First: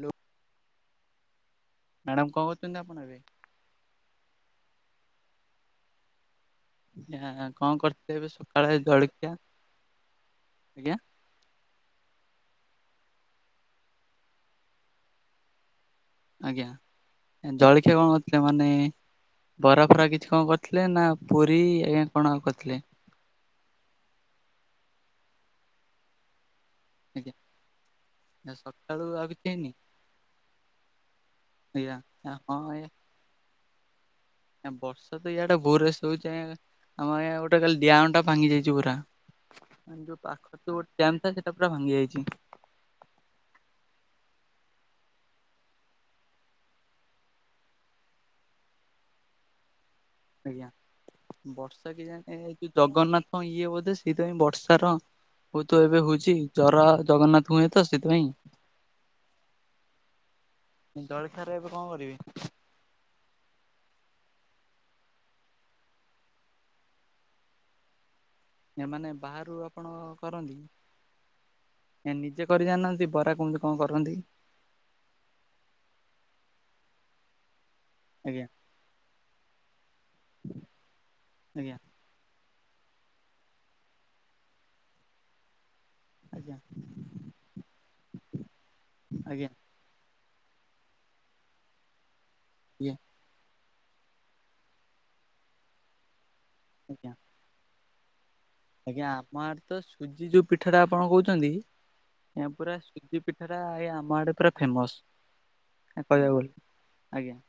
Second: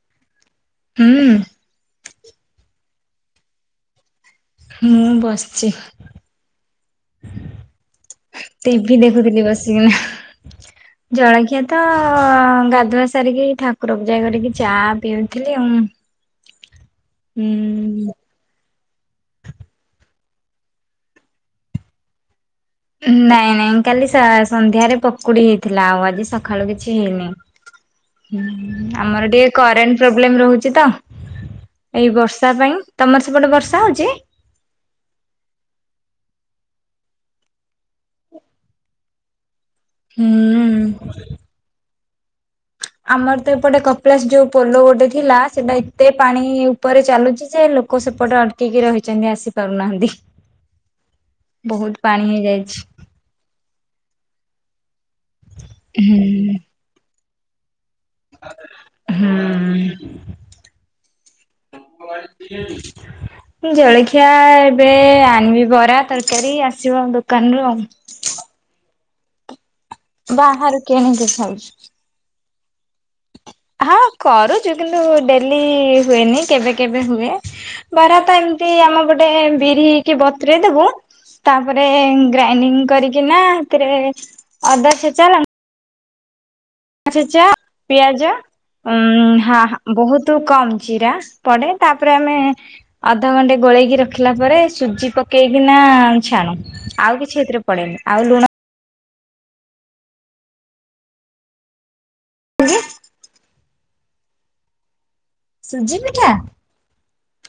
Hello ହୁଁ madam କଣ କରୁଛନ୍ତି ଆପଣ ଏବେ? ମୁଁ ବସିଛି। କଣ କରିଥିଲେ ଏବେ ସକାଳେ ଟିଭି ଜଳଖିଆ? ଦେଖୁଥିଲି ବସିକିନା ଆଜ୍ଞା ଜଳଖିଆ ତ ଗାଧୁଆ ସାରିକି ଠାକୁର ପୂଜା କରିକି ଚା ପିଉଥିଲି। ଆଜ୍ଞା ଜଳଖିଆ କଣ? ହୁଁ ତା ମାନେ ବରା ଫରା କିଛି କଣ କରିଥିଲେ ନା ପୁରୀ ଆଜ୍ଞା କଣ କରିଥିଲେ? ନାଇଁ ନାଇଁ କାଲି ସା ସନ୍ଧ୍ୟାରେ ପକୁଡି ହେଇଥିଲା ଆଉ ଆଜି ସକାଳୁ କିଛି ହେଇନି। ଆଜ୍ଞା ହୁଁ ସକାଳୁ ଆଉ ଆମର କିଛି ଟିକେ ହେଇନି? କରେଣ୍ଟ ପ୍ରୋବ୍ଲେମ ରହୁଛି ତ। ଆଜ୍ଞା ଏଇ ବର୍ଷା ହଁ ପାଇଁ ଆଜ୍ଞା ତମର ସେପଟେ ବର୍ଷା ହଉଛି? ବର୍ଷା ତ ଇାଟା ଭୋରେସ ହଉଛି ଆମ ଗୋଟେ କାଲି ଦାମ ଭାଙ୍ଗି ଯାଇଛି ପୁରା। ଆମ ଯୋଉ ପାଖ ହୁଁ ସେଟା ଦାମ ପୁରା ଭାଙ୍ଗି ଯାଇଛି। ଆମର ତ ଏପଟେ କପିଳାସ ଯୋଉ ପୋଲ ଗୋଟେ ଥିଲା ସେଟା ଏତେ ପାଣି ପରେ ଚାଲୁଛି ଯେ ଲୋକ ସେପଟେ ଅଟକିକି ରହିଛନ୍ତି ଆସି ପାରୁନାହାନ୍ତି। ଆଜ୍ଞା ବର୍ଷା ବହୁତ କି ପାଣି ଜାଣ ଏଇ ଯଉ ହେଇଯାଇଛି। ଜଗନ୍ନାଥ। ହଁ ଇଏ ବୋଧେ ସେଇଥିପାଇଁ ବର୍ଷାର ବୋଧେ ହଉଛି ହୁଁ। ଜର ଜଗନ୍ନାଥ ହୁଏ ତ ହୁଁ ସେଥିପାଇଁ ଜଳଖିଆରେ ଏବେ କଣ କରିବେ? ହୁଁ। ମୁଁ ଜଳଖିଆ ଏବେ ଆଣିବି ବରା ତରକାରୀ ଆସିବ ଆ ଦୋକାନରୁ ଆଉ। ଏ ମାନେ ବାହାରୁ ଆପଣ କରନ୍ତି? ବାହାରୁ କିଣିକି ଖାଉଚୁ। ନିଜେ କରି ଜାଣିନାହାନ୍ତି ବରା କୁ ହଁ କରୁଛୁ କିନ୍ତୁ ଡେଲି ହୁଏନି କେବେ କେବେ ହୁଏ। ବରା ତ ଆଜ୍ଞା ଏମିତି ଆମେ ପଟେ ବିରି କି ବତ୍ରୁ ଦେବୁ ଆଜ୍ଞା ତାପରେ ଗ୍ରାଇଡିଙ୍ଗ କରିକିନା ଏଥିରେ ଅଦା ଛେଚା ଆଜ୍ଞା। ଅଦା ଛେଚା ପିଆଜ ଉଁ ଆଜ୍ଞା ହଁ ହଁ। ବହୁତ କମ ଚିରା ପଡେ ତାପରେ ଆମେ ଆଜ୍ଞା ଅଦ୍ ଅଧ ଘଣ୍ଟେ ଗୋଳେଇକି ରଖିଲା ପରେ ସୁଜି ପକେଇକିନା ଛାଣୁ ଆଜ୍ଞା ଆଉ କିଛି ଏଥିରେ ପଡେନି ଆଉ ଲୁଣ। ଆଜ୍ଞା ଆପଣ ଆଡେ ତ ସୁଜି ଯୋଉ ପିଠାଟା ଆପଣ କହୁଛନ୍ତି। ଏଁ ପୁରା ସୁଜି ପିଠା। ପୁରା ଏ ଆମ ଆଡେ ପୁରା ଫେମସ୍ ସୁଜି କହିବାକୁ ଗଲେ ଆଜ୍ଞା।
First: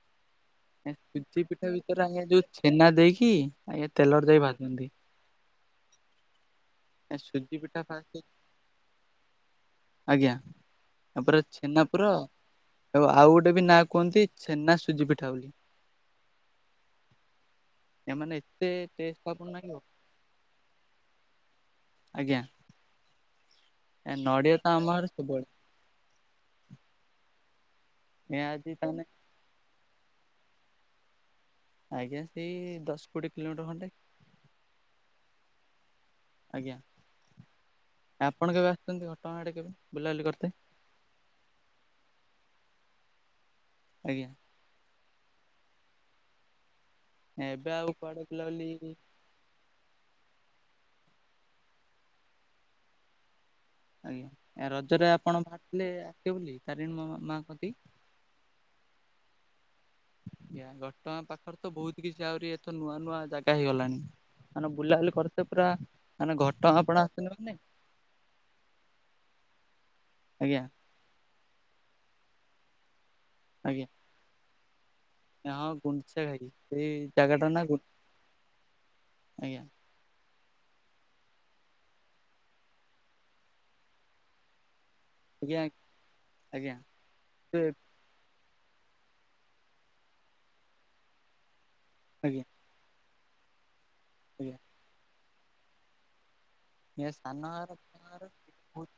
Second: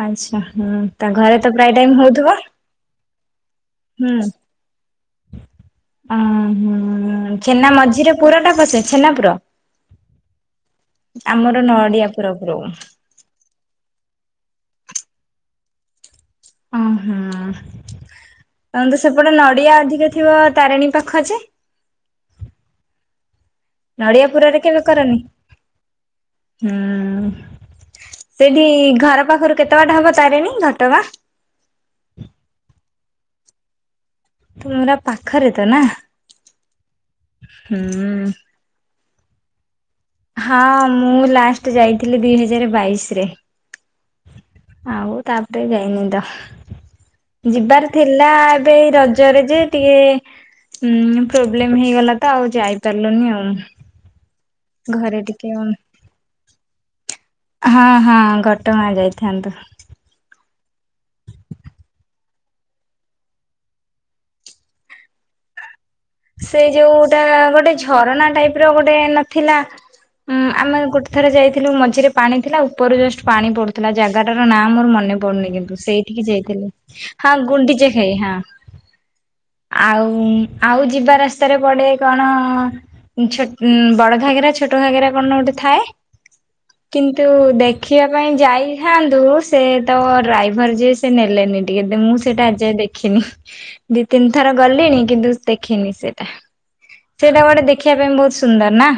ଆଛା ହୁଁ ତା ଘରେ ସୁଜି ତ ପିଠା ପ୍ରାୟ ଟାଇମ ଭିତରେ ଆଜ୍ଞା ହଉଥିବ। ଯୋଉ ଛେନା ଦେଇକି ଆଜ୍ଞା ତେଲରେ ଯାଇ ଭାଜନ୍ତି। ଓ ହଁ ସୁଜି ଛେନା ପିଠା ଫାଷ୍ଟ ମଝିରେ ପୁର ଟା ପସେ ଛେନା ପୁର। ଆଜ୍ଞା ତାପରେ ଆମର ନଡିଆ ଛେନାପୁର ପୁର ପୁରଉ ହେବ। ଆଉ ଗୋଟେ ବି ନାଁ କୁହନ୍ତି ଛେନା ସୁଜି ପିଠା ବୋଲି। ଉଁ ହୁଁ ଏମାନେ ଏତେ ଆନ୍ଦ ଟେଷ୍ଟ ସେପଟେ ଆପଣଙ୍କୁ ଲାଗିବ ନଡିଆ ଅଧିକେ। ଥିବ ତାରିଣୀ ପାଖ ଯେ। ଆଜ୍ଞା। ନଡ଼ିଆ ନଡିଆ ପୁରରେ ତ କେବେ ଆମ ଆଡେ କରନି। ସବୁବେଳେ ହୁଁ ଏ ସେଠି ଆଜି ତାମାନେ ଘର ପାଖରୁ କେ। କେତବାଟ ହବ ତାରେନି ଘଟଗାଁ। ଆଜ୍ଞା ସେଇ ଦଶ କୋଡିଏ କିଲୋମିଟର ଖଣ୍ଡେ। ପୁରା ପାଖରେ ତ ନା ଆଜ୍ଞା ହୁଁ। କେମିତି ଘଟଗାଁ ଆଡ଼େ କେବେ ବୁଲାବୁଲି କରିତେ ହଁ ମୁଁ ଲାଷ୍ଟେ ଯାଇଥିଲି ଦୁଇ ହଜାରେ ବାଇଶିରେ। ଆଜ୍ଞା। ଆଉ ତାପରେ ଯାଇନିତ ଏବେ ଯିବାର ଆଉ କୁଆଡେ ଥିଲା ବୁଲାବୁଲି ଏବେ ରଜ ରେଯେ ଟିକେ ପ୍ରୋବ୍ଲେମ୍ ହେଇଗଲା ତଆଉ ଯାଇପାରିଲୁନି ଆଉ। ଆଜ୍ଞା ଆ ରଜରେ ଘରେ ଆପଣ ଟିକେ ଭାରିଥିଲେ ଆସିବେ ବୋଲି ତାରିଣୀ ମାଁଙ୍କ ହଁ ହଁ ଘଟଗାଁ ଯାଇଥାନ୍ତୁ। ଆଜ୍ଞା ଘଟଗାଁ ପାଖରେତ ବହୁତ୍ କିଛି ଆହୁରି ଏଥର ନୂଆ ନୂଆ ଜାଗା ହେଇଗଲାଣି। ମାନେ ବୁଲାବୁଲି କରତେ ପୁରା ମାନେ ଘଟଗାଁ ଆପଣ ସେଯୋଉଟା ଆସୁଛନ୍ତି ମାନେ ଗୋଟେ ଝୁ ଝରଣା ଟାଇପର ଗୋଟେ ନଥିଲା ଉ ଆଜ୍ଞା ଆମେ ଗୋଟେ ଥରେ ଯାଇଥିଲୁ ମଝିରେ ପାଣି ଥିଲା ଉପରେ ଜଷ୍ଟ ପାଣି ଆଜ୍ଞା ପଡ଼ୁଥିଲା ଜାଗାଟାରନାଁ ମୋର ମନେ ପନି ହଁ କିନ୍ତୁ ଗୁଣ୍ଡିଚା ସେଇଠିକି ଘାଇ ଯାଇଥିଲି ସେଇ ହଁ ଜାଗାଟା ନା ଗୁଣ୍ଡିଚଖାଇ ହଁ। ଆଜ୍ଞା ଆଉ ଆଉ ଯିବା ରାସ୍ତାରେ ପଡ଼େ କଣ ଛୋ ବଡ଼ ଘାଗେରା ଛୋଟ ଘାଗେରା କଣ ଗୋଟେ ଆଜ୍ଞା ଆଜ୍ଞା ଥାଏ ଆଜ୍ଞା କିନ୍ତୁ ଦେଖି ଦେଖିବା ପାଇଁ ଯାଇଥାନ୍ତୁ ସେତ ଡ୍ରାଇଭର ଯିଏ ସେ ନେଲେନି। ଟିକେ ମୁଁ ସେଇଟା ଆଜ୍ଞା ଆଜିଜାଏ ଦେଖିନି ଦି ତିନି ଥର ଗଲିଣି କିନ୍ତୁ। ଦେଖିନି ସେଟା ଏ ସେଇଟା ସାନ ମାନେ ଦେଖିବା ଘାଗରା ବଡ ପାଇଁ ବହୁତ୍ ସୁନ୍ଦର ନାଁ।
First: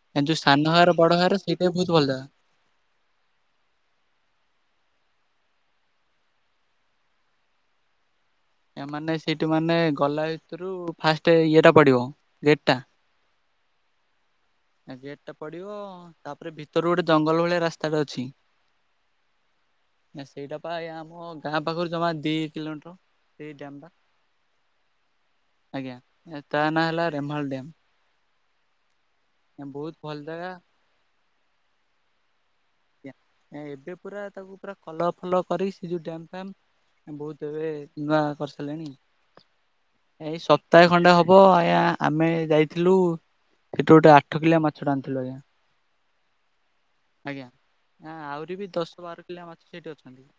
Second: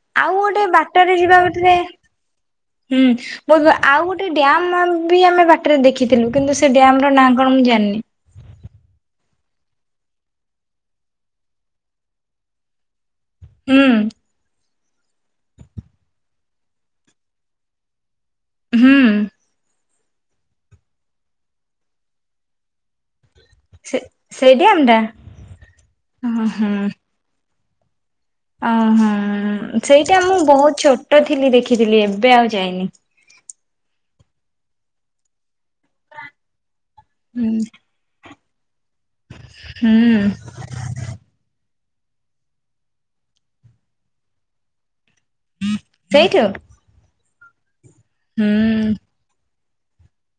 ଘାଗରା ଏ ଆଉ ଯୋଉ ସାନ ଗୋଟେ ଘାଗରା ବଡ ବାଟରେ ଘାଗରା ଯିବା ସେଇଟା ବି ବାଟରେ ବହୁତ ଭଲ ଜାଗା। ହୁଁ। ବ ଆଉ ଗୋଟେ ଡ୍ୟାମବି ଆମେ ବାଟରେ ଦେଖିଥିଲୁ କିନ୍ତୁ ସେ ଡ୍ୟାମର ନାଁ କଣ ମୁଁ ଜାଣିନି। ଏ ମାନେ ସେଇଠୁ ମାନେ ଗଲା ଭିତରୁ ଫାଷ୍ଟ ଇଏଟା ପଡ଼ିବ ଗେଟ୍ ଟା। ହୁଁ। ଆ ଗେଟ୍ଟା ପଡ଼ିବ ତାପରେ ଭିତରୁ ଗୋଟେ ଜଙ୍ଗଲ ଭଳିଆ ରାସ୍ତାଟା ଅଛି ହୁଁ। ନା ସେଇଟାପା ଆମ ଗାଁ ପାଖରୁ ଜମା ଦିଇ କିଲୋମିଟର୍ ସେଇ ଡ୍ୟମ୍ ଟା ସେ ସେଇ ଡ୍ୟାମ ଟା ଆଜ୍ଞା ହଁ ହଁ ତାନାଁ ହେଲା ରେମ୍ଭଲ ଡ୍ୟମ୍। ଓ ହଁ ବହୁତ ଭଲ ସେଇଟା ମୁଁ ଜାଗା। ବହୁତ୍ ଛୋଟ ଥିଲି ଦେଖିଥିଲି ଏବେ ଆଉ ଯାଇନି। ଆଜ୍ଞା ଏବେ ପୁରା ତାକୁ ପୁରା କଲର୍ ଫଲର୍ କରିକି ସେ ଯୋଉ ଡ୍ୟାମ୍ ଫ୍ୟାମ୍ ବହୁତ୍ ହୁଁ ଏବେ ନାଁ କରିସାରିଲେଣି? ହୁଁ। ଏଇ ସପ୍ତାହେ ଖଣ୍ଡେ ହବ ଆଜ୍ଞା ଆମେ ଯାଇଥିଲୁ ସେଠୁ ଗୋଟେ ଆଠ କିଲିଆ ମାଛଟେ ଆଣିଥିଲୁ ଆଜ୍ଞା। ସେଇଠୁ? ଆଜ୍ଞା ହୁଁ ଆହୁରିବି ଦଶ ବାର କିଲିଆ ମାଛ ସେଇଠି ଅଛନ୍ତି।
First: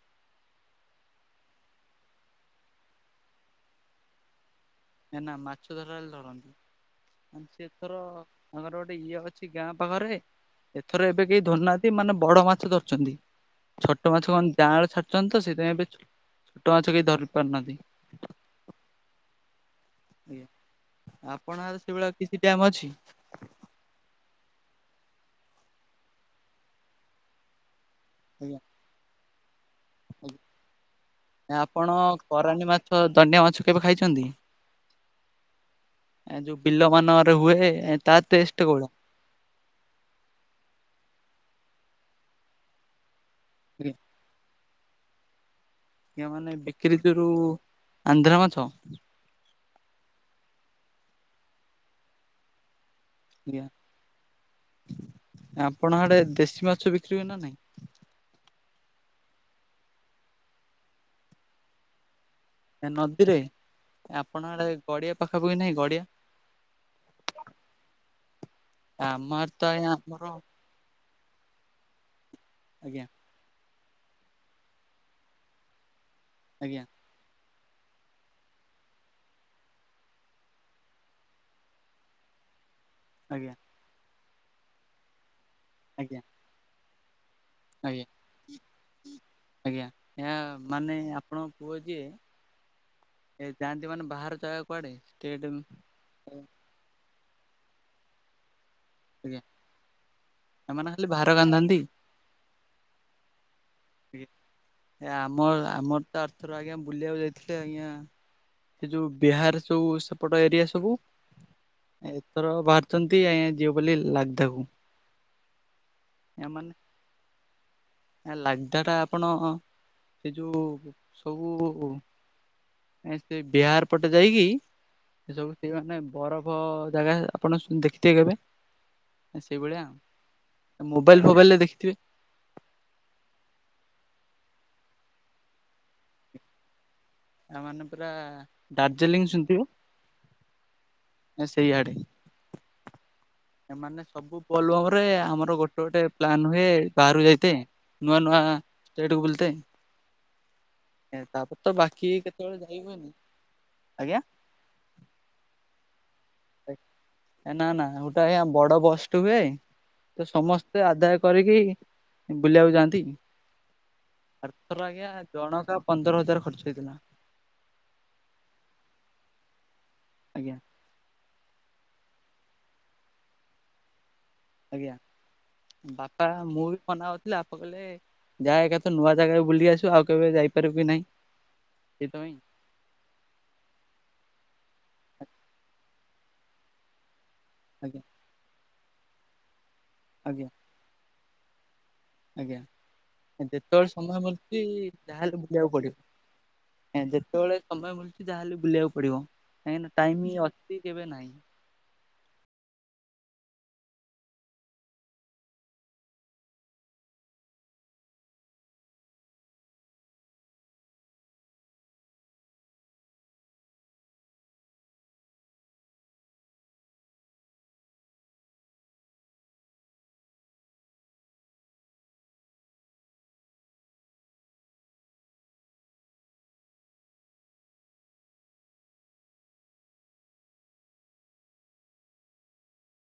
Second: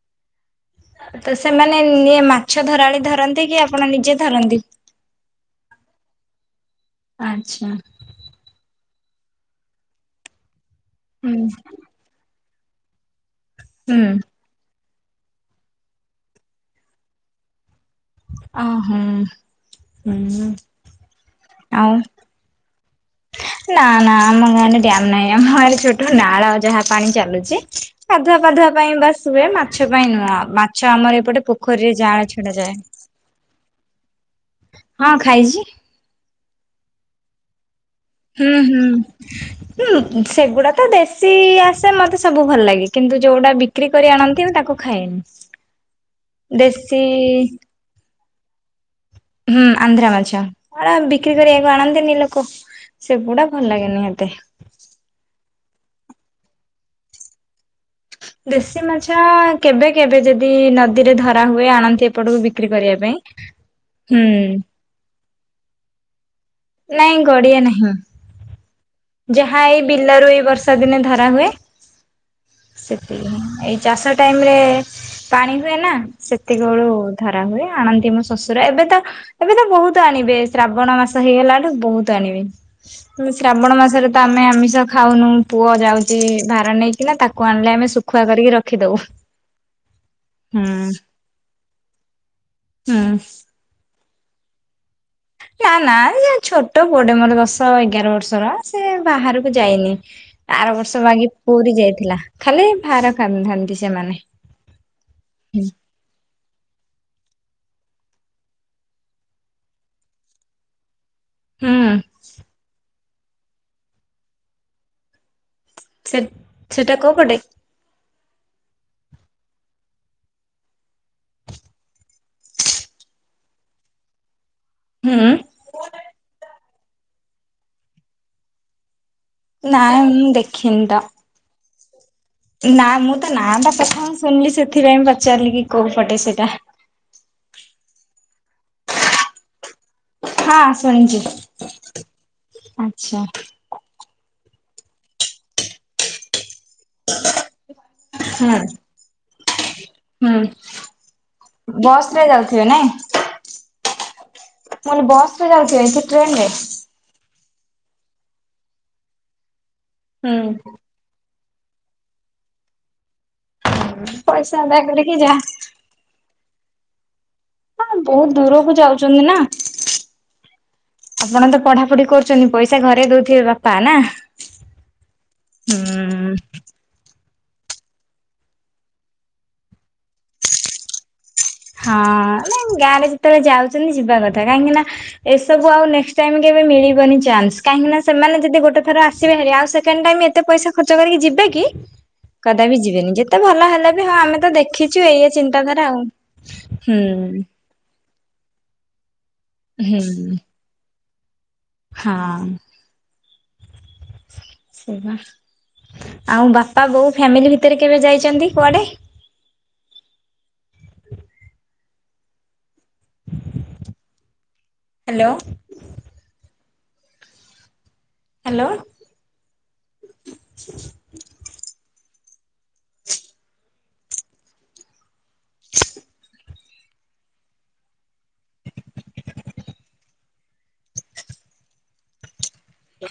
ତ ସେମାନେ ନିଏ ମାଛ ଧରାଳି ଧରନ୍ତିକି ଆପଣ ନିଜେ ଧରନ୍ତି? ନା ନା ମାଛ ଧରାଳି ଧରନ୍ତି ମାନେ ଆଚ୍ଛା ସେଏଥର ତାଙ୍କର ଗୋଟେ ଇଏ ଅଛି ଗାଁ ପାଖରେ ଏଥର ଏବେ ହୁଁ କେହି ଧରୁନାହାନ୍ତି ମାନେ ବଡ଼ ମାଛ ଧର ଛନ୍ତି ହୁଁ ଛୋଟ ମାଛ ମାନେ ଯାଁଆଳ ଛା ଅଛନ୍ତିତ ସେଥିପାଇଁ ଏବେ ଛୋଟ ମାଛ କେହି ଧରି ପାରୁନାହାନ୍ତି। ଆ ହୁଁ। ଆଜ୍ଞା ଆପଣ ଆଡ଼େ ଆଉ ସେଭଳିଆ କିଛି ଡ୍ୟାମ ଅଛି? ନା ନା ଆମ ଗାଁରେ ଡ଼୍ୟାମ ନାହିଁ ଆମ ଗାଁରେ ଛୋଟ ନାଳ ଯାହା ପାଣି ଚାଲୁଚି। ଗାଧୁଆ ଆଜ୍ଞା ପାଧୁଆ ପାଇଁ ବାସ୍ ହୁଏ ମାଛ ପାଇଁ ନୁହଁ ମାଛ ଆମର ଏପଟେ ଆପଣ ପୋଖରୀରେ ଯାଆଁଳ ଛଡ଼ା କରାଣ୍ଡି ଯାଏ। ମାଛ ଦଣ୍ଡିଆ ମାଛ କେବେ ଖାଇଛନ୍ତି? ହଁ ଖାଇଚି। ଏ ଯୋଉ ବିଲ ମାନରେ ହୁଏ ଏତା ହୁଁ ହୁଁ। ହୁଁ ସେଗୁଡା ତ ଦେଶୀ ଆସେ ମତେ ସବୁ ଭଲ ଲାଗେ କିନ୍ତୁ ଯୋଉଗୁଡା ବି ବିକ୍ରି କରି ଆଣନ୍ତି ମୁଁ ତାକୁ ଖାଏନି। ଆଜ୍ଞା ମାନେ ବିକ୍ରି ଦେଶୀ କରୁ ଆନ୍ଧ୍ରା ମାଛ। ହୁଁ ଆନ୍ଧ୍ରା ମାଛ [unintelligible] ବିକ୍ରି କରିବାକୁ ଆଣନ୍ତିନି ଲୋକ? ସେଗୁଡା ଆଜ୍ଞା ଭଲ ଲାଗେନି ମତେ। ଆପଣ ଆଡେ ଦେଶୀ ମାଛ ବିକ୍ରି ହୁଏ ନା ନାଇଁ? ଦେଶୀ ମାଛ କେବେ କେବେ ଯଦି ନଦୀରେ ଧରା ହୁଏ ଆଣନ୍ତି ଏପଟକୁ ବି ବିକ୍ରି କରିବା ପାଇଁ ହୁଁ। ଗଡ଼ିଆ ପାଖାପାଖୀ ନାହିଁ ଗଡ଼ିଆ? ନାଇଁ ଗଡିଆ ନାହିଁ। ଆମ ଆଡେ ଯାହା ତ ଏଇ ଆଜ୍ଞା ଆମର ବିଲରୁ ଏଇ ବର୍ଷା ଦିନେ ଧରା ହୁଏ ଆଜ୍ଞା ସେତିକି ଏ ଚାଷ ଟାଇମରେ ପାଣି ହୁଏ ନା ସେତିକି ଆଜ୍ଞା ବେଳୁ ଧରା ହୁଏ ଆଣନ୍ତି ମୋ ଶ୍ୱଶୁର ଏବେ ତ ଏବେ ତ ବହୁତ ଆଣିବେ ଶ୍ରାବଣ ମାସ ହେଇଗଲାଠୁ ବହୁତ ଆଣିବେ। ଆଜ୍ଞା ଶ୍ରାବଣ ମାସରେ ତ ଆମେ ଆମିଷ ଖାଉନୁ ପୁଅ ଯାଉଛି ଆଜ୍ଞା ଭାର ନେଇ। କିନା ତାକୁ ଆଣିଲେ ଆମେ ଶୁଖୁଆ କରିକି ରଖିଦବୁ। ଆଜ୍ଞା ଆଜ୍ଞା ମାନେ ଆପଣଙ୍କ ପୁଅ ଯିଏ ହଁ। ଏ ଯାଆନ୍ତି ମାନେ ବାହାର ଯାଗା କୁଆଡେ? ଷ୍ଟେଟ ନା ନା ଇଏ ଛୋଟ ପୁଅଟେ ମୋର ଦଶ ଏଗାର ବର୍ଷର। ସେ ଆଜ୍ଞା ବାହାରକୁ ଯାଇନି ଆର ଏମାନେ ବର୍ଷ ଖାଲି ବାଗି ଭାର ପୁରୀ କାନ୍ଧାନ୍ତି। ଯାଇଥିଲା। ଖାଲି ଭାର କାନ୍ଧାନ୍ତି ସେମା ଏ ଆମ ଆମର ତ ଆରଥର ଆଜ୍ଞା ବୁଲିବାକୁ ଯାଇଥିଲେ ଆଜ୍ଞା ସେ ଯୋଉ ବିହାର ସୋଉ ସେପଟ ଏରିଆ ସବୁ। ହୁଁ ଏଥରକ ବାହାରିଛନ୍ତି ଆଜ୍ଞା ଯିବେ ବୋଲି ଲାଗଧାକୁ। ସେ ସେଟା କୋଉ ପଟେ? ଏ ଲାଗଧା ଟା ଆପଣ ସେ ଯୋଉ ସବୁ ଏ ସେ ବିହାର ପଟେ ଯାଇକି ହୁଁ ଏସବୁ ସେ ମାନେ ବରଫ ଜାଗା ଆପଣ ଶୁ ଦେଖିଥିବେ କେବେ? ସେଇଭଳିଆ ନାଇଁ ମୁଁ ଦେଖିନି ଆଉ ତ। ମୋବାଇଲ୍ ଫୋବାଇଲରେ ଦେଖିଥିବେ? ନା ମୁଁ ତା ନାଁ ଟା ପ୍ରଥମ ଶୁଣିଲି ସେଥିପାଇଁ ପଚାରିଲି କି କୋଉ ପଟେ ସେଇଟା। ଆ ମାନେ ପୁରା ଦାର୍ଜିଲିଂ ଶୁଣିଥିବେ? ହଁ ଶୁଣିଛି ସେଇଆଡେ ଆଛା। ଏମାନେ ସବୁ ବୋଲଵମ ରେ ଆମର ଗୋଟେ ଗୋଟେ ପ୍ଲାନ ହୁଏ। ବାହାରାରୁ ଯାଇତେ ନୂଆ ନୂଆ ଷ୍ଟେଟକୁ ବୁଲିତେ। ହଁ। ତାପରେ ତ ବାକି କେତେବେଳେ ଯାଇ ହୁଏନି ଆଜ୍ଞା। ମୁଁ କହିଲି ବସ ରେ ଯାଉଛ କି ଟ୍ରେନରେ? ଏ ନା ନା ଗୋଟାଏ ବଡ ବସଟେ ହୁଏ ତ ହୁଁ ସମସ୍ତେ ଆଦାୟ କରିକି ବୁଲିବାକୁ ଯାଆନ୍ତି ପଇସା ଆଦାୟ ଏଥର ଆଜ୍ଞା କରିକି ଯା ଜଣକା ପନ୍ଦର ହଜାର ଖର୍ଚ୍ଚ ହେଇଥିଲା। ହଁ ବହୁତ ଦୂରକୁ ଯାଉଛନ୍ତି ନା। ଆଜ୍ଞା। ଆପଣ ତ ପଢାପଢି କରୁଛନ୍ତି ପଇସା ଘରେ ଦଉଥିବେ ବାପା ନା? ଆଜ୍ଞା ବାପା ହୁଁ। ମୁଁ ବି ମନା କ ଲାପା କହିଲେ ଯା ଏକାଥ ନୂଆ ଜାଗାରେ ବୁଲି ଆସିବୁ ଆଉ କେବେ ଯାଇପାରିବୁ କି ନାଇ? ହଁ ନାଇ ଗାଁ ରେ ଯେତେବେଳେ ଯାଉଛନ୍ତି ଯିବା କଥା କାହିଁକି ନା ଏସବୁ ଆଉ ନେକ୍ସଟ୍ ଟାଇମ କେବେ ମିଳିବନି ଚାନ୍ସ। କାହିଁକି ନା ଆଜ୍ଞା ସେମାନେ ଯଦି ଗୋଟେ ଥର ଆସିବେ ହେରି ଆଉ ସେେଣ୍ଡ ଟାଇମ ଏତେ ଆଜ୍ଞା ପଇସା ଖର୍ଚ କରିକି ଯିବେ କି? ଆଜ୍ଞା। କଦାପି ଯିବେନି ଯେତେ ଭଲ ଯେତେବେଳେ ହେଲେ ବି ହଁ ସମୟ ଆମେ ତ ଦେଖିଛୁ ଏୟା ଚିନ୍ତାଧାରା ଆଉ। ହୁଁ। ଏ ଯେତେବେଳେ ସମୟ ମିଳୁଛି ଯାହା ହେଲେ ବୁଲିବାକୁ ପଡିବ କାହିଁକି ନା ହୁଁ ଟାଇମ ଅ କି କେବେ ନାଇ ହଁ। ଉଁ ହୁଁ ଆଉ ବାପା ବୋଉ ଫ୍ୟାମିଲି ଭିତରେ କେବେ ଯାଇଛନ୍ତି କୁଆଡେ? ହ୍ୟାଲୋ। ହ୍ୟାଲୋ।